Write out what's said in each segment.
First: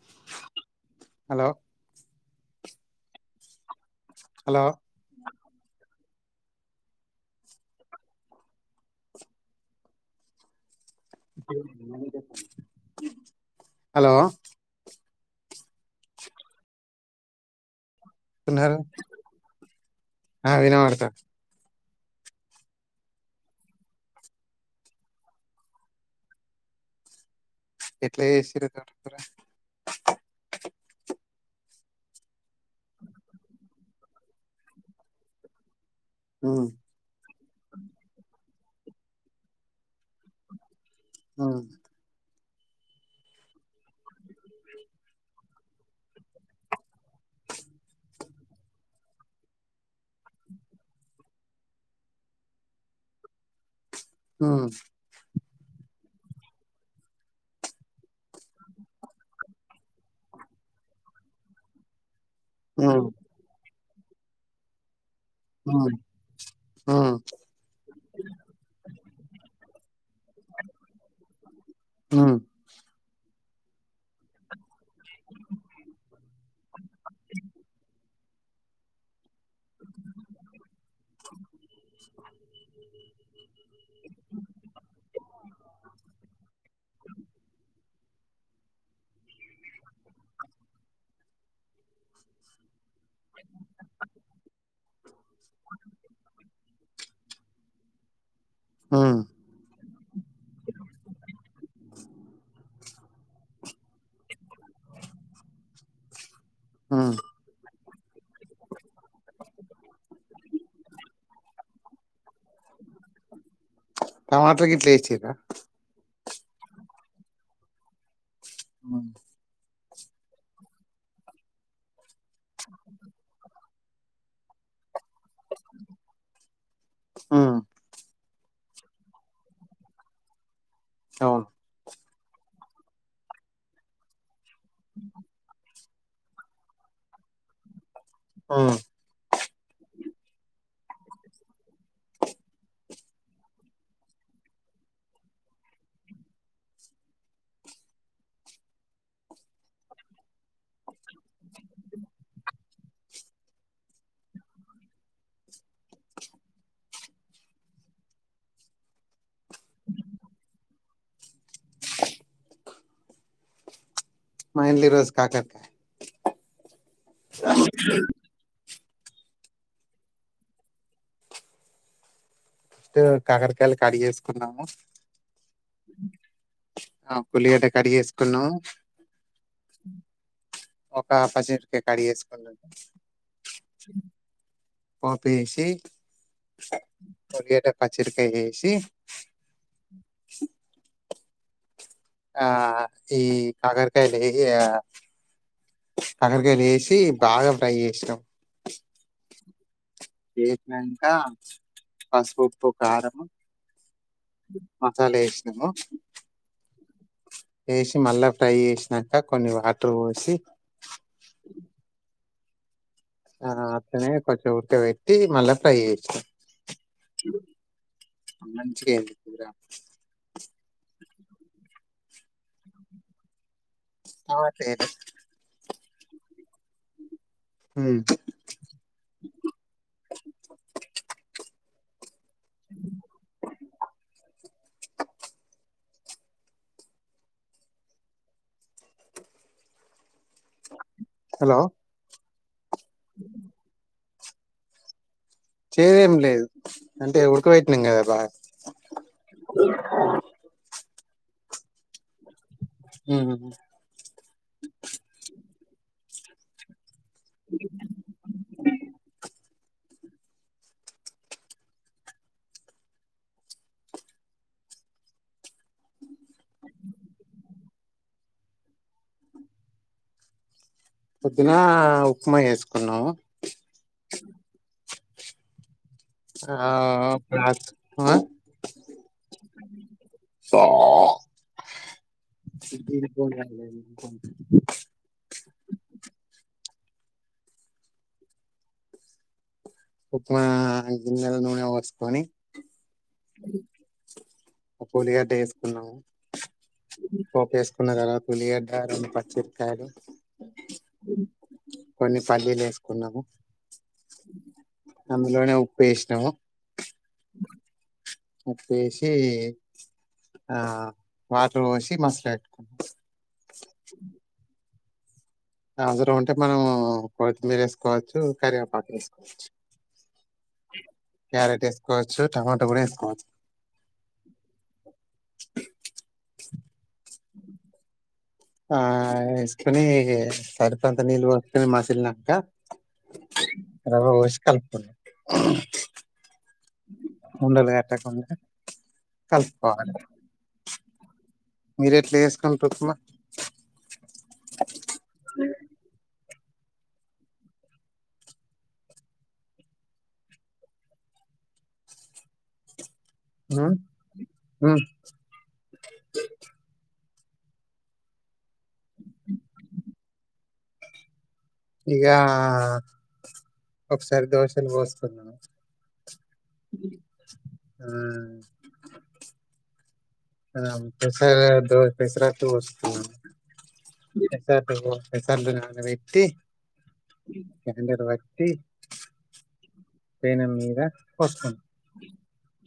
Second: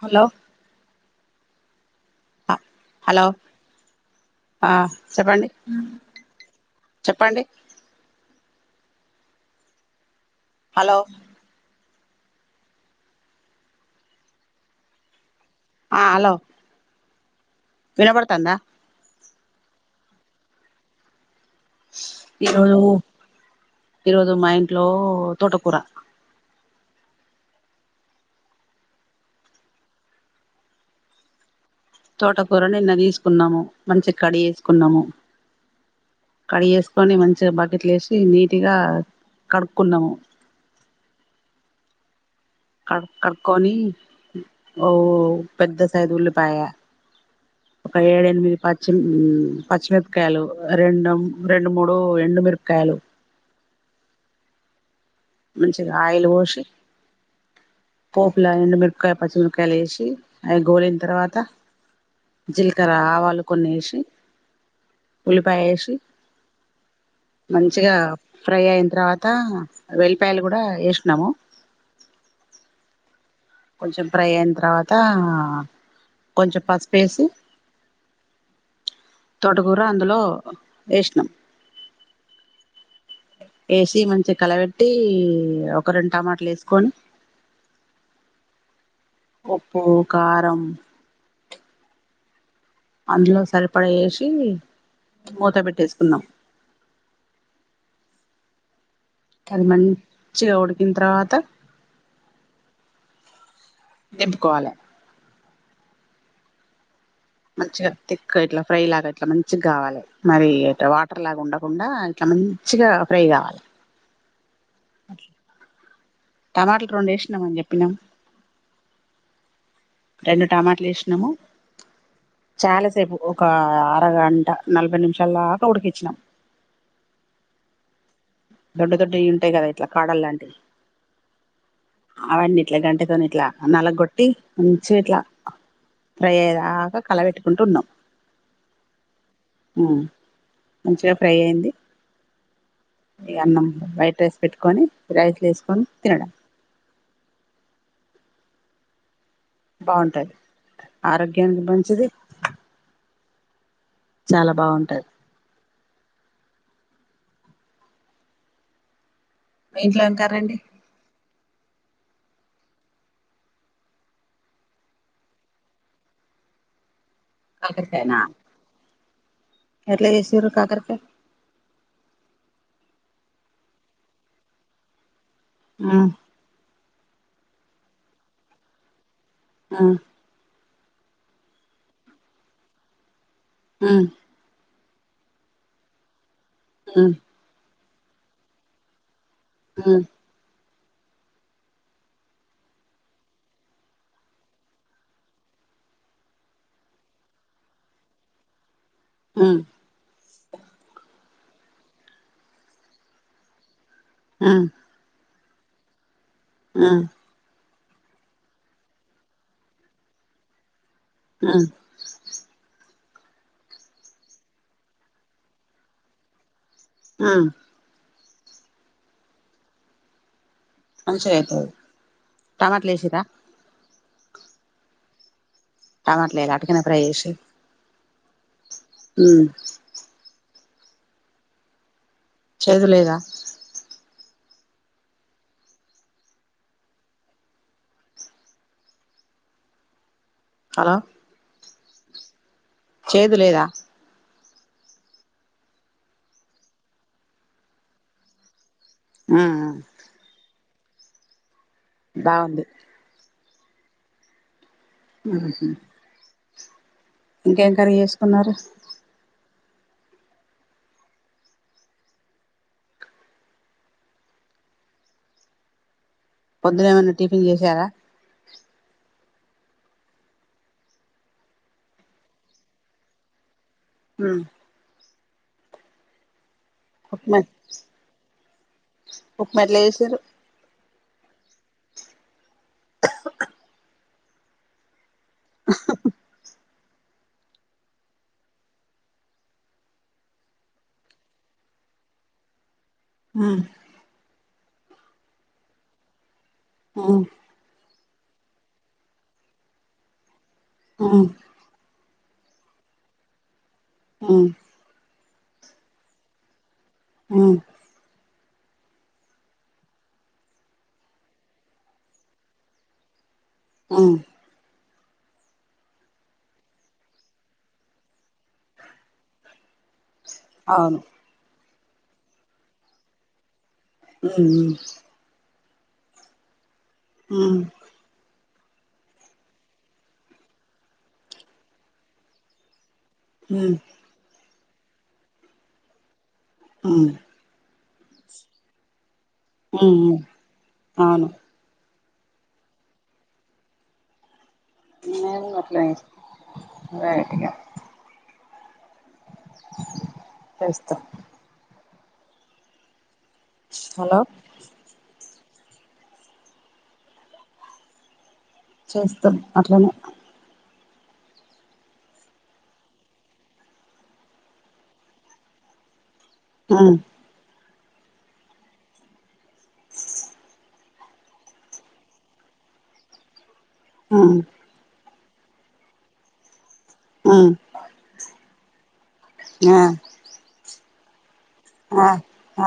hello hello hello hello ఆ చెప్పండి చెప్పండి హలో హలో ఆ హలో వినబడుతాందా నాకు వినబడతాంది ఈరోజు ఈరోజు మా ఇంట్లో తోటకూర ఎట్ల చేసారు తోటకూర తోటకూరను నిన్న తీసుకున్నాము మంచిగ కడి గేసుకున్నాము ఉమ్ కడిగేసుకొని మంచి బకెట్లో వేసి నీట్గా కడుక్కున్నాము అవును క కడుకొని ఓ పెద్ద సైజ్ ఉల్లిపాయా పచ్చి పచ్చిమిరపకాయలు రెం రెండు మూడు ఎండుమిరపకాయలు హ్మ్ మంచి ఆయిల్ పోసి పోపులా ఎండు మిరపకాయ పచ్చిమిరకాయలు వేసి అవి గోలిన తర్వాత జీలకర ఉమ్ ఆవాలు కొన్ని వేసి ఉల్లిపాయ ఉమ్ వేసి ఉమ్ మంచిగా ఫ్రై అయిన తర్వాత వెళ్లిపాయలు కూడా వేసినాము హ్మ్ కొంచెం ఫ్రై అయిన తర్వాత కొంచెం పసుపు వేసి తోటకూర అందులో వేసినాం వేసి మంచిగా కలబెట్టి ఒక రెండు టమాటాలు వేసుకొని ఉప్పు కారం అందులో సరిపడా వేసి మూత పెట్టేసుకుందాం ఉమ్ అది మంచిగా ఉడికిన తర్వాత నింపుకోవాలే హ్మ్ మంచిగా తిక్ ఇట్లా ఫ్రై లాగా ఇట్లా మంచిగా కావాలే మరి వాటర్ లాగా ఉండకుండా ఇట్లా మంచి చిగా ఫ్రై కావాలే టమాటాలు గిట్లేసిరా టమాటాలు రెండు వేసినాం అని చెప్పినాం ప్చ్ రెండు టమాటాలు వేసినాము చాలాసేపు ఒక అరగంట నలభై నిమిషాల దాకా ఉడికిచ్చినాం హ్మ్ దొడ్డు దొడ్డుయి ఉంటాయి కదా ఇట్లా కాడల్ లాంటివి అవును అవన్నీట్లా గంటతోనిట్లా నలగ కొట్టి మంచిగా ఇట్లా ఫ్రై అయ్యేదాకా కలబెట్టుకుంటూ ఉన్నాం హ్మ్ మంచిగా ఫ్రై అయ్యింది ఇగా అన్నం వైట్ రైస్ పెట్టుకొని రైస్ లో వేసుకొని తినడం [inaudible] బాగుంటాది ఆరోగ్యానికి మంచిది చాలా బాగుంటది మీ ఇంట్లో ఏం కర్రీ అండి మా ఇంట్లో ఈరోజు కాకరకాయ కాకరకాయ నా ఎట్లా చేసిర్రు కాకరకాయ ఫస్ట్ కాకరకాయలు కడిగేసుకున్నాము ఆ ఆ ఒక్క ఉల్లిగడ్డ కట్ చేసుకున్నాం ఆ ఒక్క పచ్చిమిరపకాయ కట్ చేసుకున్నాం ఆ పోపేసి ఆ ఉల్లిగడ్డ పచ్చిమిరపకాయ వేసి హ ఆ ఈ కాకరకాయలు వేసి కాకరకాయలు వేసి బాగా ఫ్రై చేసినం ఆ ఏగాక పసుపు కారం ఆ మసాలా ఏసినం ఆ వేసి మళ్ళా ఫ్రై చేసినాక కొన్ని వాటర్ పోసి ఆ ఆ అట్లనే కొంచంఉడకపెట్టి మళ్ళా ఫ్రై చేసం ఆ అ అంతే అయితది టమాటలు వేసరా టమాటలు ఎయ్యాలే టమాట వెయ్యలే అట్టిగానే ఫ్రై చేచిన్రు ఉమ్, మ్మ్ చేదులేదా హలో హలో చేదు లేదా చేదేం లేదు అంటే ఉడకబెట్టినాం కదా బాగా ఆహా బాగుంది ఉమ్, మ్మ్ హ్ ఇంకేం కర్రీ చేసుకున్నారు పొద్దునా ఏమైన్నా టిఫిన్ చేసారా పొద్దున ఉప్మా చేసుకున్నాము మ్మ్ ఆ ప్రాసెస్ ఉక్మ ఉక్మా ఎట్లా చేసారు సిమ్లో పెట్టాలి మొత్తం ఉప్మా గిన్నెల నూనె పోసుకొని ఆ ఉల్లిగడ్డ ఏసుకున్నాము ఉమ్ పోప్ వేసుకున్న తర్వాత ఉల్లిగడ్డ రెండు పచ్చిమిరపకాయలు ఆ కొన్ని పల్లీలు వేసుకున్నాము ఆ అందులోనే ఉప్పువేసినాము ఉమ్ ఉప్పు ఏసీ ఆ వాటర్ పొసి మస్ లా పెట్టుకున్నాం ఆ ఆవిరి గా ఉంటే మనము కొత్తిమీర వేసుకోవచ్చు కరివేపాకు వేసుకోవచ్చు అవును క్యారెట్ వేసుకోవచ్చు టమాటా కూడా వేసుకోవచ్చు [unintelligible] మ్ ఆ ఇస్కని సరిత అంత నీల్ వస్తతన మా సిన్నక్క ఉమ్ రవ్వ పోసి కలుపుకునే ఉమ్ [unintelligible] ఉంది ఉహు అవును మీరు ఎట్లా చేసుకుంటరు ఉప్మా నిన్నేమి గట్లే లైటిగా తెస్తా హ హలో హు చేస్తాం అట్లనే ఇగ ఒకసారి దోషాలు పోస్తున్నాను హ్మ్ ఆ ఆ అంతే [unintelligible] పేసేరేట్టు పోస్తున్న ఉమ్ పేసేరేట్టు ప్రసాద్ గుణా అనే వ్యక్తి ఉమ్ క్యాండర్ వక్తి ఆ పేనం మీద పోసుకున్నాం ఆ ఆ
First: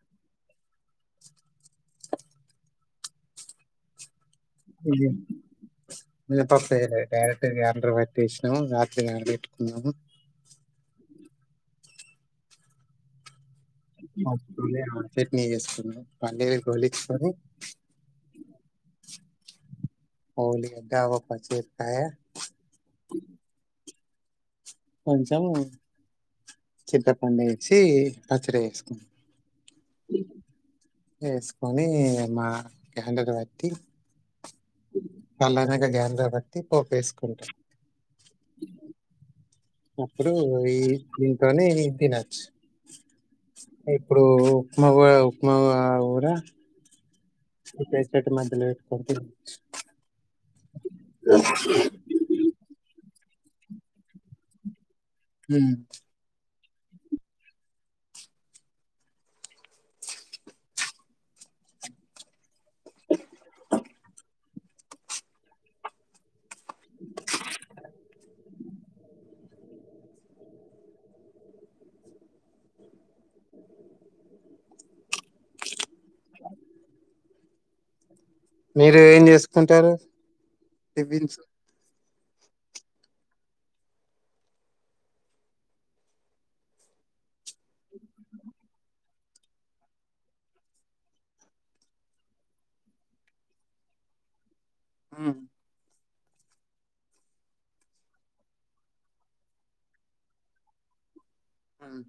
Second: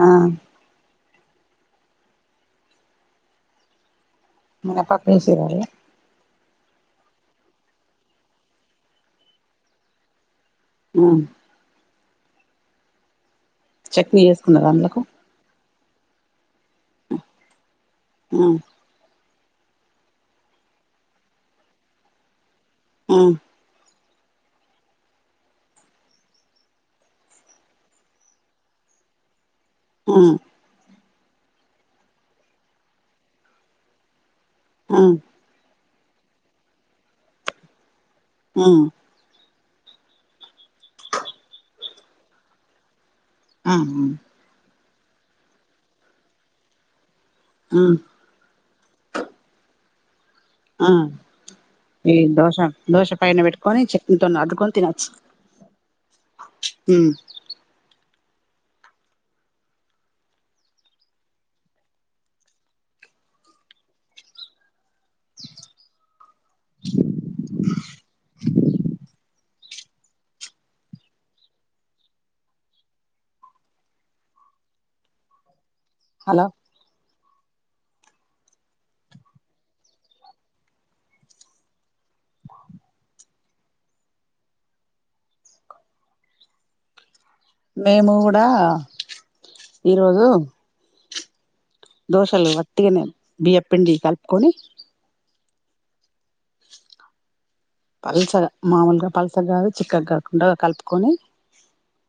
ఆ మినపప్పు ఇది వేసిరా యే మినపప్పు ఎయిలే క్యారేటు గైడర్ పెట్టేసినం రాత్రి నానపెట్టుకున్నాము హ్మ్ చట్నీ చేసుకున్నారా అందులకు [unintelligible] చెట్నీ చేసుకున్నాము పల్లిల్ రోలిచికుని ఉమ్ [unintelligible] పచ్చి మిరపకాయ ఆ కొంచెం చింతపండు వేసి పచ్చడి వేసుకున్నం మ్ వేసుకొని మా గ్యమ్డకు పెట్టి ఉమ్ చల్లరినాక గైడరా పట్టి పోప్ వేసుకుంటామ్ ఉమ్ అప్పుడు ఈ దీంతోనే తినొచ్చు ఉమ్ ఇప్పుడు ఉప్మా కూడా ఉప్మా ఊరా ఉమ్ పెసరట్టు మధ్యలో వెట్టుకోని తినొచ్చు ఆ ఈ దోశ దోశ పైన పెట్టుకొని చట్నీతోని అద్దుకొని తినొచ్చు ఉమ్ హ్మ్ హలో మీరు ఏం చేసుకుంటారు [unintelligible] మేము కూడా ఈరోజు దోశలు వట్టిగనే బియ్యపు పిండి కలుపుకొని ఉహుం పల్సగా మాములుగా పల్సగ్గాదు చిక్కగు కాకుండా కలుపుకొని అమ్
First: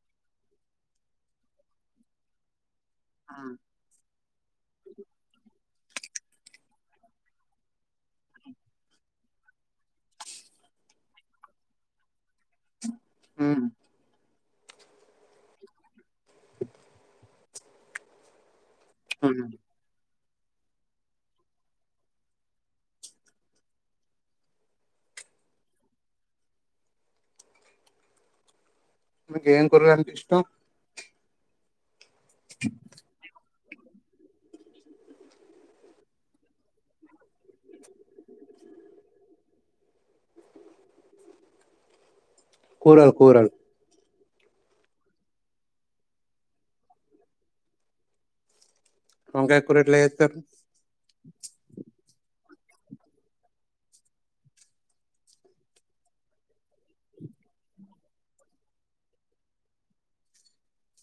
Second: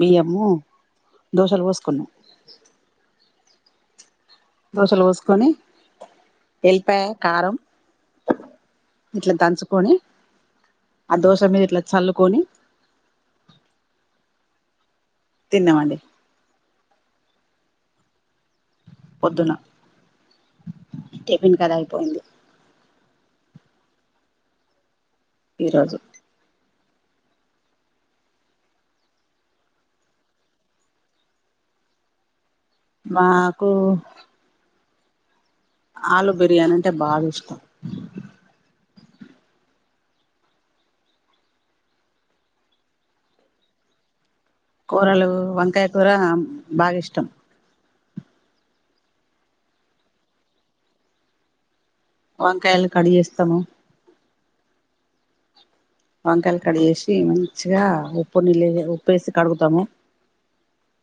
బియ్యము దోశలు పోసుకున్నా అ దోశలు వోసుకొని ఎల్లిపాయ కారం ఇట్ల దంచుకొని ఆ దోశ మీద ఇట్ల చల్లుకొని మ్మ్ హు తిన్నమండి పొద్దున టిఫిన్ కదా అయిపోయింది ఈ రోజు మీక ఏం కూరులంటే ఇష్టం మాకు ఆలు బిర్యానీ అంటే బాగా ఇష్టం కూరల్ కూరల్ కూరలు వంకాయ కూర బాగా ఇష్టం వంకాకూర రేట్ల చేత్తరు వంకాయలు కడిచెస్తాము వంకాయలు కడిగేసి మంచిగా ఉప్పు నీళ్ళ ఉప్పుేసి కడుగుతాము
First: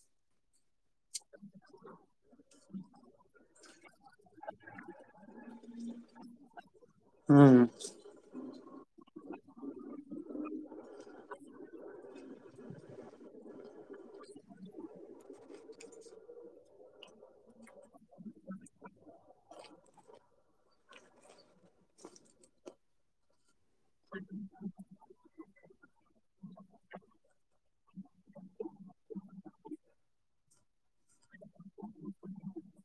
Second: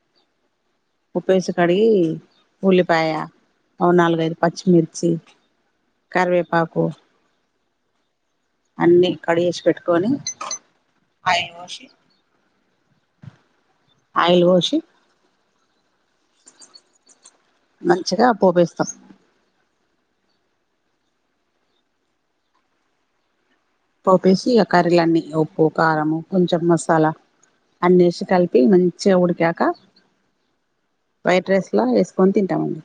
[inaudible] ఉప్పుేసి కడిగి ఉల్లిపాయ ఓ నాలుగైదు పచ్చిమిర్చి కార్వేపాకు [inaudible] అన్నిీ కడి చేేసి పెట్టుకొని ఆయిల్ పొశీ [inaudible] ఆయిల్ వోషి మంచిగా పోపేస్తాం పోపేసి ఇగ కర్రీలన్నీ ఉప్పు కారము కొంచెం మ మసాలా అన్నేసి కలిపి మంచిగా ఉడికాక వైట్ రైస్లా వేసుకొని తింటమండి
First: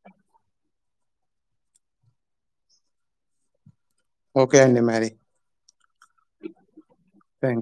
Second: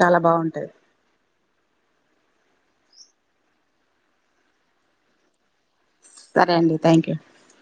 చాలా బాగుంటది ఓకే అండి మరి సరే అండి థ్యాంక్ యూ థ్యాంక్